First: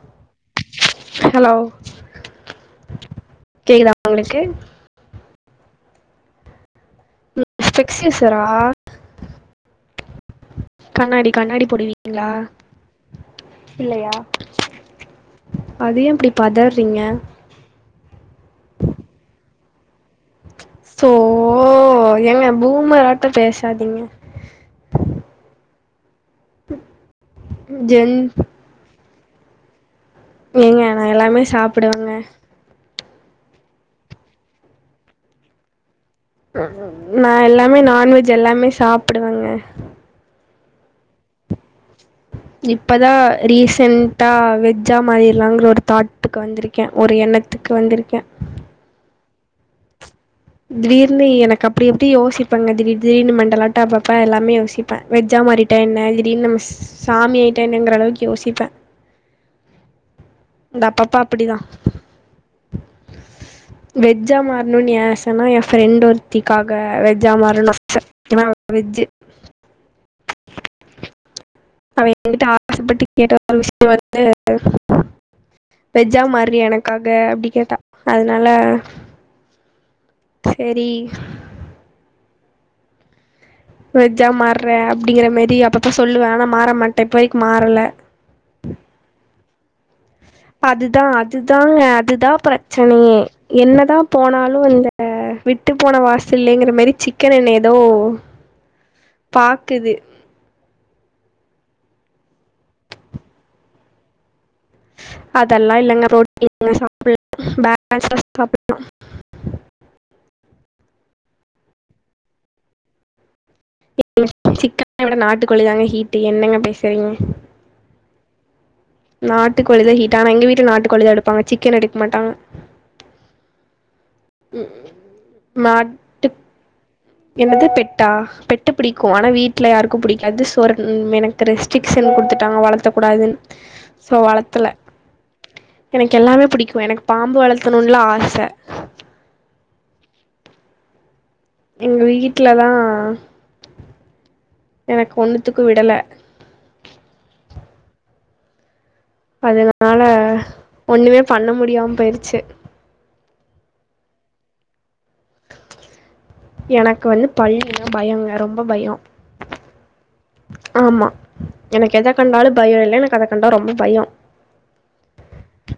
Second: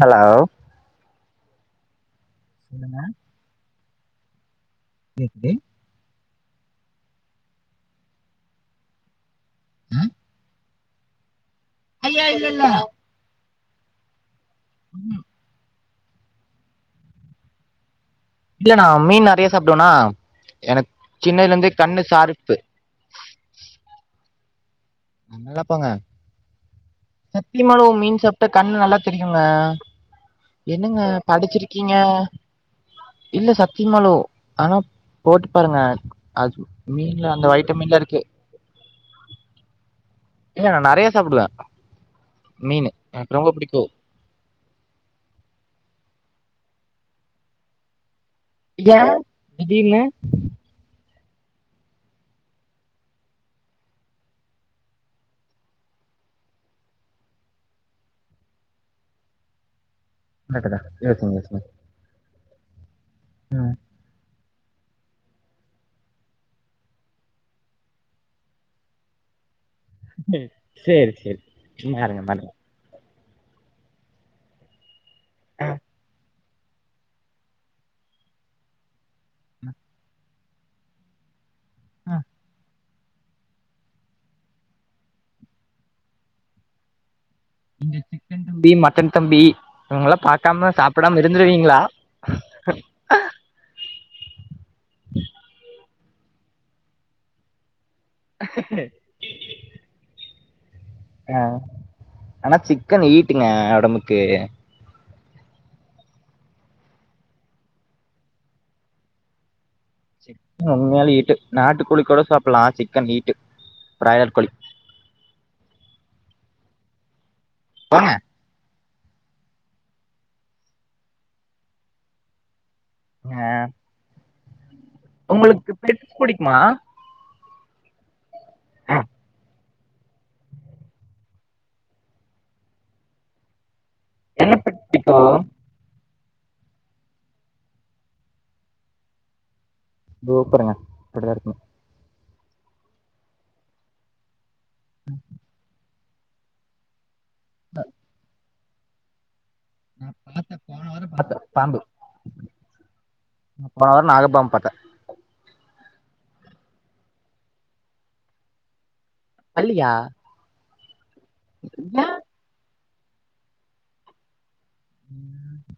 Hello hello சொல்லுங்க கேக்குதா உங்களுக்கு கேக்குது ம் பிக்ஸ்சேசரா ம் கண்ணாடி கண்ணாடி போடுவீங்களா இல்லையா ம்ஹூ அதுயேன் இப்டி பதறிங்க இல்ல நா மீன் நறையா சாப்டுவனா எனக்கு சோ சின்னதுல ஓ இருந்தே கண்ணு ஓ ஏங்க சார்ப்பு பூமராட்டு பேசாதிங்க நா நல போங்க சத்திமாளு ஜென் மீன் சாப்ட்டா கண்ணு நல்லா தெரிகுங்க ஏங்க என்னங்க நா எல்லாமே படிச்சிருக்கீங்க சாப்பிடுவேங்க இல்ல சத்திமாலு ஆனா போட்டு பாருங்க அது மீன்ல நா அந்த எல்லாமே வைட்டமின்ல இருக்கு நான்வெஜ் எல்லாமே சாப்டுவங்க ஏங்க நா நறையா சாப்டுவன் இப்பதா புடிக்கு ரீசண்ட்டா வெஜ்ஜா மாரில்லாங்கிற ஒரு தாட் டுக்கு வந்துருக்கேன் ஒரு எண்ணத்துக்கு வந்துருக்கேன் ஏன் திடீர்னு திடீர்னு எனக்கு அப்டி இப்டி யோசிப்பங்க திடீர் திடீர்னு மெண்டலாட்டு அப்பப்ப எல்லாமே யோசிப்பேன் வெஜ்ஜா மாறிட்டா என்ன திடீர்னு நம்ம சாமிய ஆயிட்டா என்னங்கிற அளவுக்கு யோசிப்பே ஆக்கதா இந்த அப்பப்ப எசமி அப்டிதா எசமி வெஜ்ஜா மாற னுன் ஏன் ஆ சன்னா ஏன் ஃப்ரண்டு ஒருத்திக்காக வெஜ்ஜா மாறன் நா [inaudible] வெஜ்ஜி செரி செரி மாருங்க மாருங்க எதா ஒரு விஷ் வந்து ஆ வெஜ்ஜா மார் றி எனக்காக அப்டி கேட்டா அதுனால ம் செரி வெஜ்ஜா மார்றே அப்டிங்கிற மாரி அப்பப்ப சொல்லுவே ஆனா மாற மாட்டே இப் நீங்க சிக்கன் தம்பி மட்டன் தம்பி இவங்கல்லா பாக்காம அதுதா சாப்டாம அதுதாங்க இருந்துருவீங்களா அதுதா பிரச்சனையே என்னதா போனா லு இந்த விட்டு போன வாசல்லேங்கிற மாரி சிக்கன் என்ன எதோ பாக்குது ஆ ஆனா சிக்கன் ஈட்டுங்க ஒடம்புக்கு அதெல்லா இல்லங்க ப்ரோட்டீன்ங்க சாப்புல்லா [unintelligible] சாப்புல்லா சிக்கன் உண்மையாலெ ஹீட்டு நாட்டுக்கோழி கூட சாப்புல்லா சிக்கன் ஹீட்டு பிராய்லர் கோழி டு என்னங்க பேசுறீங்க போங்க நாட்டுக்கோழிதா ஹீட் ஆனா எங்க வீட்ல நாட்டுக்கோழிதா எடுப்பாங்க சிக்கன் எடுக்க மாட்டாங்க ஆ ம் உங்களுக்கு பெட்ஸ் புடிக்குமா? என்னது பெட்டா பெட்டு பிடிக்கு ஆனா வீட் ல யாருக்கு பிடிக்காது சோரன் எனக்கு ரெஸ்ட்ரிக்ஷன் குடுத்துட்டாங்க வளத்தக்கூடாதுன் என்ன பெட் புடிக்கு எனக்கு எல்லாமே புடிக்கு எனக்கு பாம்பு வளத்தனூன்லா ஆச சூப்பருங்க எங்க வீட் ல தா எனக்கு ஒன்னுத்துக்கு விடல அ அதனால நா பாத்தே போன வார ஒண்ணுமே பாத்தே பண்ண பாம்பு முடியாம போயிருச்சு போன வார நாகப்பாம் பாத்தே எனக்கு வந்து பல்லினா பயொங்க ரொம்ப பயோ பல்லியா ஆமா எனக்கு ஏ எத கண்டாலு பயோ இல்ல என கத கண்டா ரொம்ப பயோ ம்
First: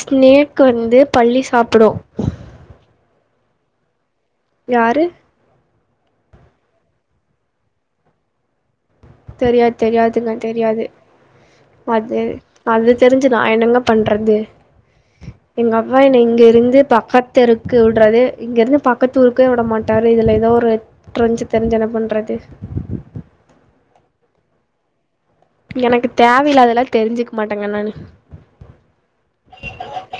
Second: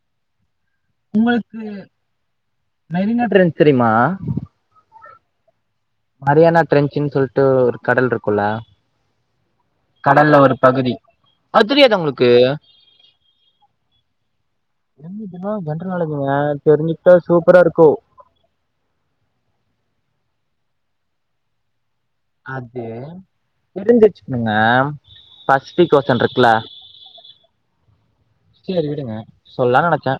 ஸ்னேப் க்கு வந்து பள்ளி சாப்டு ப்ரன்ச் தெரியுமா யாரு மரியானா டரெஞ்சுன்னு சொல்லிட்டு ஒரு கடல் இருக்கும்ல்ல தெரியாது தெரியாதுங்க தெரியாது தெரியாதா அது உங்களுக்கு அது தெரிஞ்சு நா என்னங்க பண்றது என்ன இதெல்லா எங்க ஜென்ரல் அப்பா என்ன நாலேஜுங்க இங்க இருந்து தெரிஞ்சுக்கிட்டா பக்கத்து சூப்பரா தெருக்கு இருக்கு விடுறதே இங்க இருந்து பக்கத்து ஊருக்கே விட மாட்டாரு இதுல ஏதோ எத்தெஞ்சு தெரிஞ்சன பண்றது அது தெரிஞ் ச்ம்னா எனக்கு தேவையில்லாதெ ல்லா தெரிஞ்சுக்க மாட்டேங்க நானு சரி விடுங்க சொல்லலான்னு நெனச்சே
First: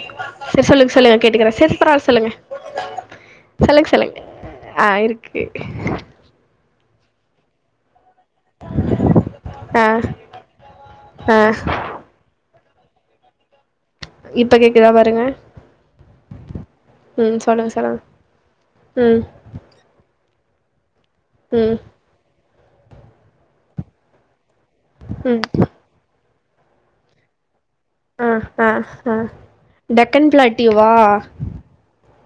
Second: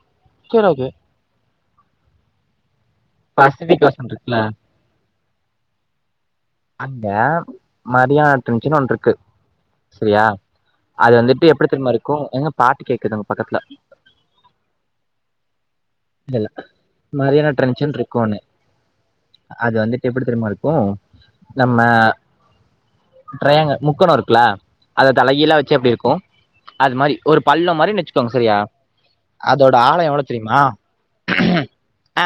சரி சொல்லுங்க சொல்லுங்க கேட்டுக்கறே சரி பரவால சொல்லுங்க பசிபிக் செலுங்க ஓசன் செலுங்க இருக்குல்ல ஆ இருக்கு கே அந்த மரியானாடென்ச்சுனு ஒன்னு இருக்கு ஆ சரியா அது ஆ வந்துட்டு எப்படி தெரிமா இருக்கு எங்க பாட்டு கேக்குதுங்க பக்கத்துல இப்ப கேக்குதா பாருங்க இல்ல ம் மாதிரியான சொல்லுங்க டென்ஷன் சொல்லுங்க இருக்கும்ன்னு ம் அது வந்துட்டு எப்படி தெரிமா இருக் போவு ம் நம்ம ட்ரையாங்கல் முக்கோணோ இருக்குல அத ம் தலைகிழா வச்சா எப்டி இருக்கு அது மாதிரி ஒரு பல்ல மாதிரி ஆ நச்சுக்கோங்க சரியா ஆ அதோட ஆலோ எவ்ளோ டெக்கன் தெரியுமா பிளாட்டியூவா ஆ அ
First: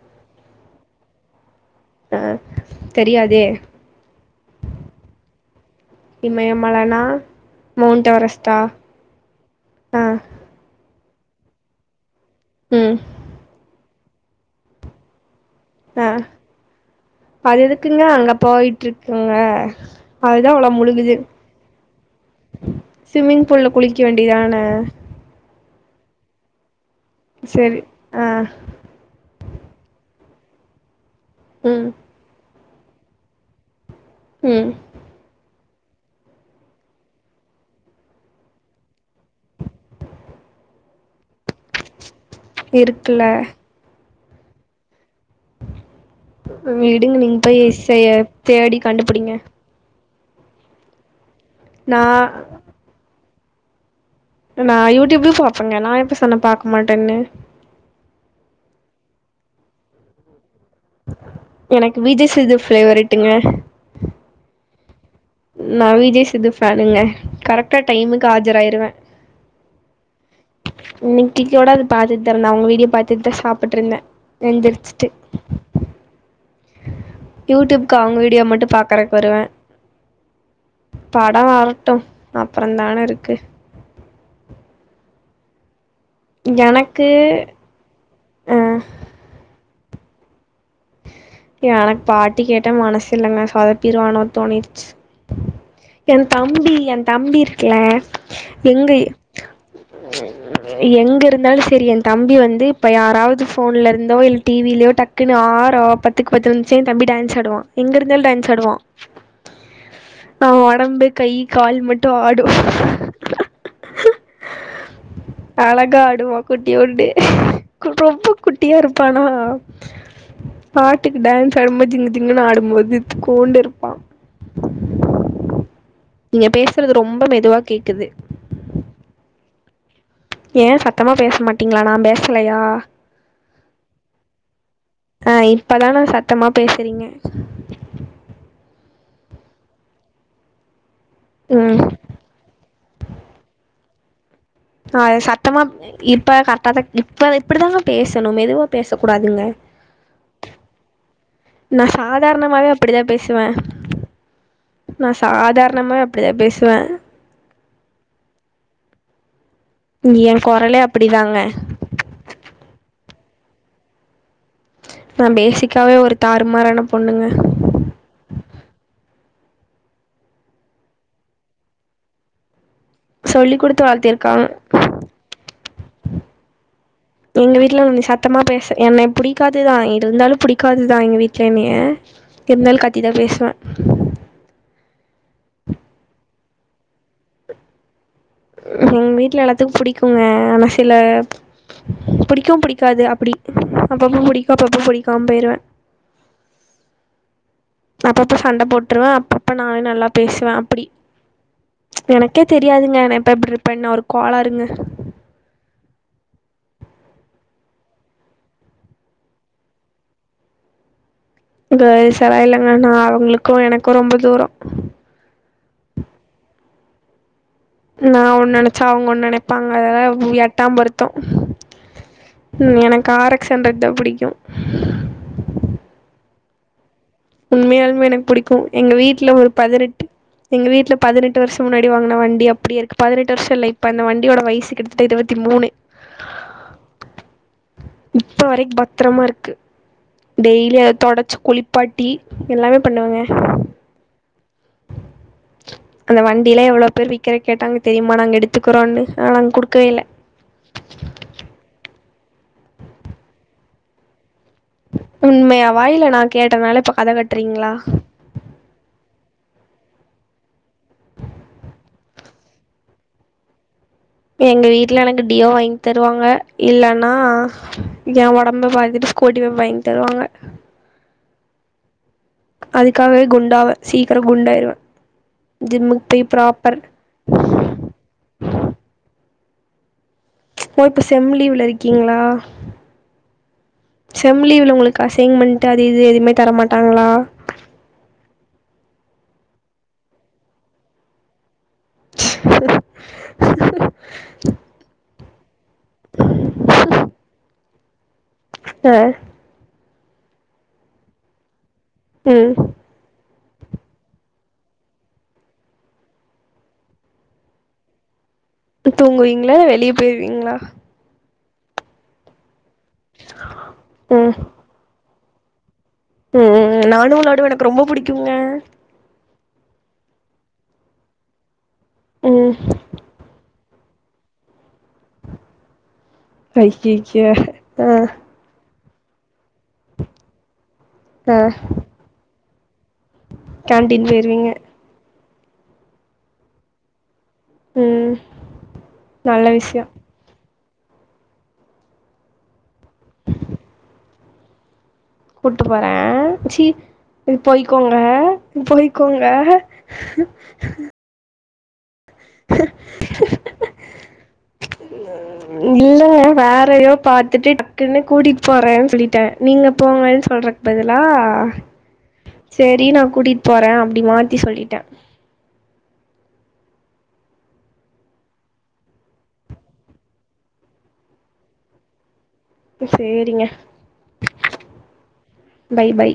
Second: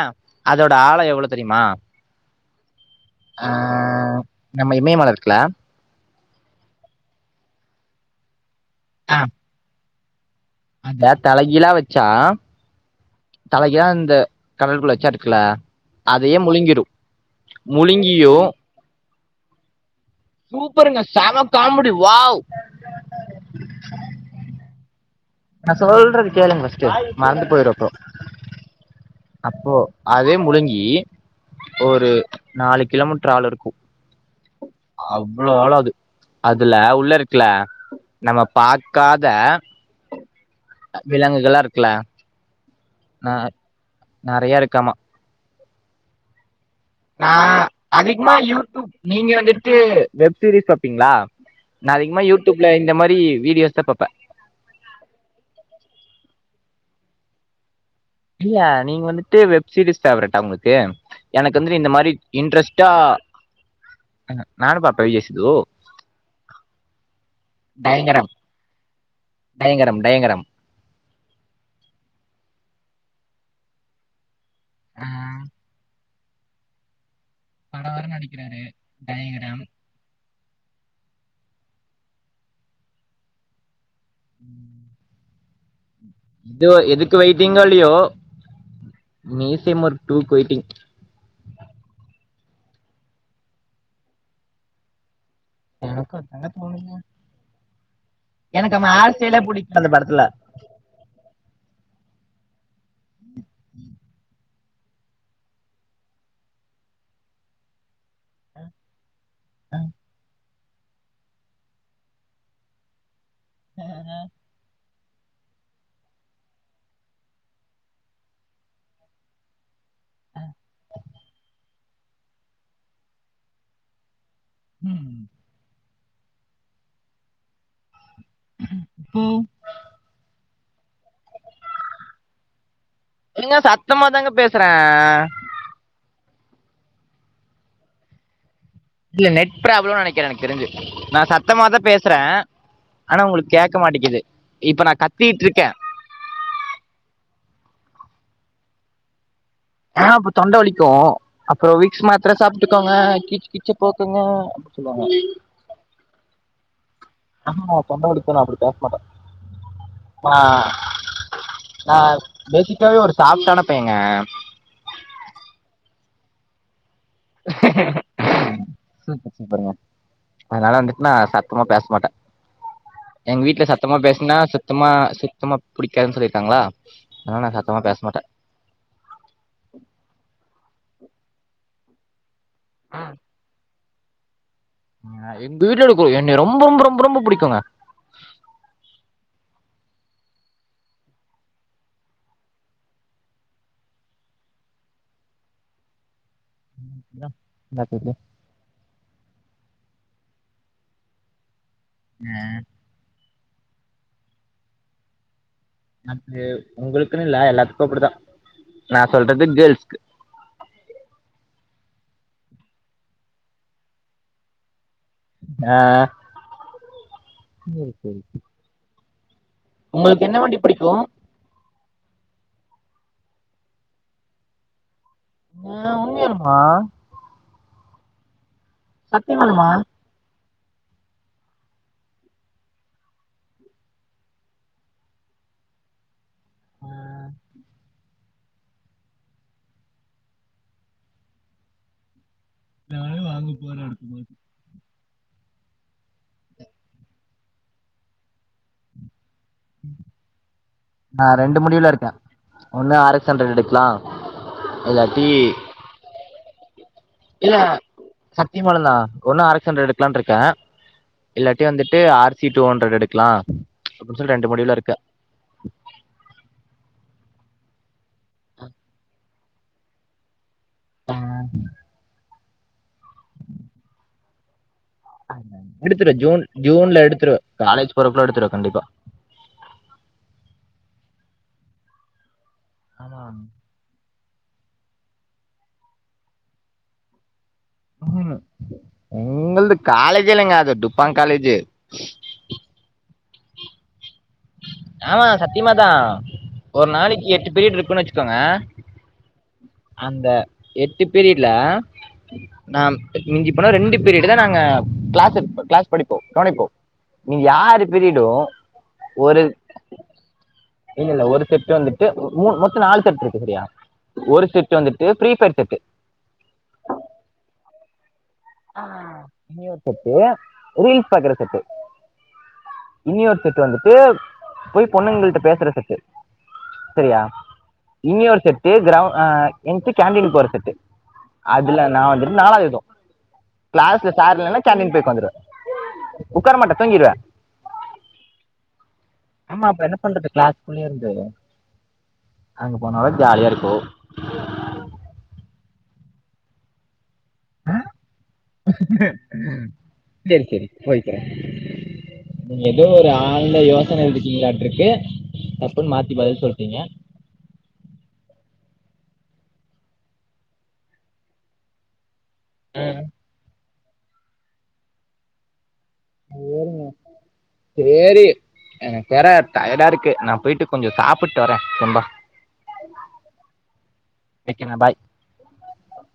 அதோட ஆலோ எவ்ளோ தெரியுமா ஆ தெரியாதே ஆ நம்ம இமயமல இருக்கல இமயமலனா மௌண்ட் எவரெஸ்டா ஆஹ் ஆஹ அத தலைகிலாம் வச்சானா ம் தலைக்க ந்த கடலக்குள்ள வச்சா இருக்கல அஹ் அது எதுக்குங்க அங்க முழுங்கியு போயிட்டு இருக்கு குங்க அதுதான் அவ்வளவு சூப்பருங்க முழுகுது செம காமெடி வாவ் ஸ்விமிங் பூல்ல குளிக்க வேண்டியதான நான் சொல்றது கேளுங்க மறந்து போயிரும் செரி அப்பறம் ஆ அப்போ அதே முழுங்கி ம் ஒரு நாலு கிலோமீட்டர் ஆழம் இருக்கும் ம் அவ்வளோ ஆழம் அதுல உள்ள இருக்குல நம்ம பாக்காத விலங்குகளாம் இருக்குல இருக்குல நிறைய இருக்காமா வீடுங்க நா நீங்க போய் அதிகமா தேடி யூடியூப் நீங்க கண்டுபிடிங்க வந்துட்டு வெப் சீரிஸ் பாப்பிங்களா நான் நா அதிகமா யூடியூப்ல இந்த மாதிரி வீடியோஸ் தான் பாப்பேன் நான் யூடியூப்லயும் பாப்பேங்க நான் இப்ப சொன்ன பாக்க மாட்டேன்னு இல்ல நீங்க வந்துட்டு வெப்சீஸ் பேவரடட்டா உங்க எனக்கு வந்து இந்த மாதிரி விஜய் சேது இன்ட்ரெஸ்டா நானு பாப் நான் வி ஜே சித்துபேனுங்க கரெக்டா டைமுக்கு டயங்கரம் ஆஜராயிருவேன் டயங்கரம் டயங்கரம் இன்னைக்கு கூட அது பாத்துட்டு தரேன் அவங்க வீடியோ பா அ தான் சாப்பிட்டு இருந்தேன் ஆ எந்திரிச்சுட்டு [unintelligible] யூடியூப்கு படம் வேற அவங்க வீடியோ நடிக்கிறாரு மட்டும் பாக்குறக்கு வருவேன் டயங்கரம் படம் வரட்டும் அப்புறம் தானே இருக்கு உம் இது எனக்கு எதுக்கு வெயிட்டிங்கா இல்லயோ ஆ நீ சே ஒரு டூ குயிங் ஏ எனக்கு பாட்டி கேட்ட மனசு இல்லங்க சொதப்பிடுவானோ தோணிடுச்சு எ எனக்கு அதாங்க தம்பி எ தோணுதுங்க தம்பி இருக்குல எனக்கு எங்க அவன் ஹேர் ஸ்டைலே புடிக்கல அந்த படத்துல எங்க இருந்தாலு சரி எ தம்பி வந்து இப்ப யாராவது போன்ல இருந்தோ இ டிவிலோ டக்குன்னு ஆ பத்துக்கு பத்து நிமிஷ தம்பி டான்ஸ் ஆடுவா எங்களுக்கு டான்ஸ் ஆடுவா அவ ஒடம்பு கை கால் மட்டு ஆடு அழகா ஆடுவா குட்டியோண்டு ரொம்ப குட்டியா இருப்பானா பாட்டுக்கு டான்ஸ் ஆடும்போது ஜிங்க ஜிங்குன்னு ஆடும்போது இத்துக்கூன்டு இருப்பா ம் நீங்க பேசுறது ரொம்ப மெதுவா கேக்குது உம் ஏ சத்தமா பேச மாட்டீங்களா நா பேசலயா ஏங்க சத்தமா தாங்க பேசுறே ஆ இப்பதா நா சத்த சத்தமா பேசுறீங்க இல்ல நெட் ப்ராப்ளம்னு நெனக்குற எனக்கு தெரிஞ்சு நா சத்தமாதா ம் பேசுறே ஆனா ஒங்களுக்கு கேக் சிக்க மாட்டிக்கிது ஆ சத்தமா இப்ப கரெக்டா தா இப்ப இப்டிதாங்க பேசணு மெதுவா பேசக்கூடாதுங்க ஆ அப்ப தொண்ட வலிக்கு அப்பறோ நா விக்ஸ் மாத்திர சாதாரணமாவே சாப்பிட்டுக்கோங்க அப்டிதா பேசுவே கீச் கிச்ச போக்குங்க அப்டி சொல்லுவாங்க பிளான் ஆம்மா தொண்டவடுத்தா அப்டி பேச மாட்டா நீ எ கொரலே அப்டிதாங்க சாப்ட்டான பைய்யங்க நா பேசிக்காவே ஒரு தாறுமாராண பொண்ணுங்க சூப்பர் சூப்பருங்க அதனால வந்துட்டு நா சத்தமா பேசமாட்டே சொல்லி் குடுத்து வளத்தி இருக்காங்க சுத்தமா பிடிக்காதுன்னு சொல்லியிருக்காங்களா அதனால எங்க நான் சத்தமா வீட்ல பேச நீ மாட்டேன் சத்தமா பேச என்ன புடிக்காதுதா இருந்தாலு புடிக்காதுதா எங்க வீட்ல என்னய இருந்தாலு கத்தி தா பேசுவே எங்க வீட்ல இருக்குவங்க என்ன ரொம்ப ரொம்ப ரொம்ப ரொம்ப புடிக்குங்க எங்க வீட்ல எல்லாத்துக்கு புடிக்குங்க ஆனா சில புடிக்கு புடிக்காது அப்டி அப்பப்ப புடிக்கு அப்பப்ப புடிக்காம போயிருவே இந்தா [inaudible] அப்பப்ப சண்ட போட்ருவன் அப்பப்ப நானும் நல்லா பேசுவேன் அப்படி ஆ, எனக்கே தெரியாதுங்க நான் இப்ப எப்டி இருப்ப பெண்ஒரு கோளாறுங்க அ உங்களுக்குன்னு இல்ல எல்லாத்துக்கும் அப்படித்தான் நான் சொல்றது கேர்ல்ஸ்கு கேர்ல்ஸ் எல்லாம் இல்லங்க நா அவுங்களுக்கும் எனக்கும் ரொம்ப தூரம் அஹ நான் ஒன்னு நினைச்சா அவுங்க ஒன்னு [unintelligible] இருப்பாங்க உங்களுக்கு அதெல்லாம் என்ன வண்டி எட்டாம் பிடிக்கு பொருத்தம் உம் எனக்கு ஆர் எக்ஸ் ஹண்டர்ட் தான் புடிக்கும் மா அவுங்க யாரும்மா உண்மையாலுமே எனக்கு புடிக்கும் இப்போ எங்க வீட்ல ஒரு சத்தியமாலுமா பதினெட்டு எங்க வீட்ல பதினெட்டு வருஷம் முன்னாடி வாங்குன வண்டி அப்டியே இருக்கு பதினெட்டு வருஷம் இல்ல இப்ப அந்த வண்டியோட வயசு கிட்டத்தட்ட இருவத்தி மூணு இப்ப வரைக்கும் பத்திரமா இருக்கு டெய்லி அத தொடச்சி குளிப்பாட்டி டீ எல்லாமே பண்ணுவங்க அந்த வண்டியில எவ்வளவு பேர் விக்கிற கேட்டாங்க தெரியுமா நாங்க எடுத்துக்கிறோம்ன்னு நான் ரெண்டு முடிவுல இருக்கேன் ஒண்ணு ஆர் எக்ஸ் ஹண்ட்ரட் எடுக்கலாம் உண்மையாவா இல்ல கேட்டனால இப்ப கத இல்லனா கட்றீங்களா சத்தியமா தான் ஒன்னும் ஆர் எக்ஸ் ஹண்ட்ரட் எடுக்கலாம் இருக்கேன் இல்லாட்டி வந்துட்டு ஆர்சி டூ ஹண்ட்ரட் எடுக்கலாம் எங்க வீட்டுல எனக்கு டியோ வாங்கி தருவாங்க இல்லன்னா என் உடம்பு பாத்தட்டு ஸ்கூட்டி பேப் வாங்கி தருவாங்க ஆ அதுக்காகவே குண்டாவேன் சீக்கிரம் குண்டாயிருவேன் எடுத்துடுவேன் ஜூன் ஜூன்ல எடுத்துடுவன் காலேஜ் போறக்குல எடுத்துடுவேன் கண்டிப்பா ஓ இப்ப செம்லிவுல இருக்கீங்களா ஆமா செம்லீவ் உங்களுக்கு அசைம்மன்ட்டு அது இது எதுவுமே தர மாட்டாங்களா எங்களது காலேஜ இல்லைங்க அது டுப்பாங் காலேஜ் மேம் லாம் திமா தா ஒரு நாளைக்கு எட்டு பீரியீட் இருக் கோங்க ஆ அந்த எட்டு பீரியட்ல ம் நா மிஞ்சி போனா ரெண்டு பீரியடு தா நாங்க கிளாஸ் கிளாஸ் படிப்போம் கவனிப்போம் நீங்க யாரு பீரியடும் ஒரு தூங்குவீங்களா வெளிய போயிருவீங்களா இல்ல இல்ல ஒரு செட் வந்துட்டு மூணு மொத் தம் நாலு செட் இருக்கு செரியா ஒரு செட்டு வந்துட் எதோ ப்ரீ ஃபயர் செட்டு ம் ம் ம் நானு நடுவு எனக்கு ரொம்ப புடிக் ஆ இன்னி ஒரு செட்டு ரீல்ஸ் பாக்கற செட்டு ம் இன்னி ஒரு செட் ட்டு வந்துட்டு போய் பொண்ணுங்கள்ட்ட பேசற செட்டு செரியா ஐய்யய்ய ஆ இன்னி ஒரு செட் இப்ப கிராம ஆ என்ட்டு கேண்டீன் போறதுக்கு ஆ அதுல நா வந்துட்டு நாலாவது னோ கேன்டீன் க்ளாஸ்ல சார் போயிருவீங்க இல்லனா கேன்டீன் போயி ஒக்காந்துருவ ஒக்காரமாட்டே தூங்கிருவே ம் நல்ல விஷியம் குள்ளே இருந்து அங்க போனா தா ஜாலியா இருக்கும் கூட்டுபோறன் சி இ போயிக்கோங்க போயிக்கோங்க சரி சரி போய்க்கிறேன் நீங்க எதோ ஒரு ஆழ்ந்த யோசனைல இருக்கீங்ளாட்டுருக்கு டப்புன் மாத்தி இல்லங்க பதில் சொல்டீங்க போறன் சொல்லிட்டன் நீங்க போங்கன் சொல்றக்கு பதிலா சேரி நா கூட்டிட் போறன் அப் டி மாத்தி சொல்லிட்டன் சேரிங்க‌ சேரி எனக்கு வேற டயடா இருக்கு நா போயிட்டு கொஞ்சம் சாப்பட்டு வரேன் தெம்பா இப்ப சேரிங்க வைக்கிறே பாய் பை பை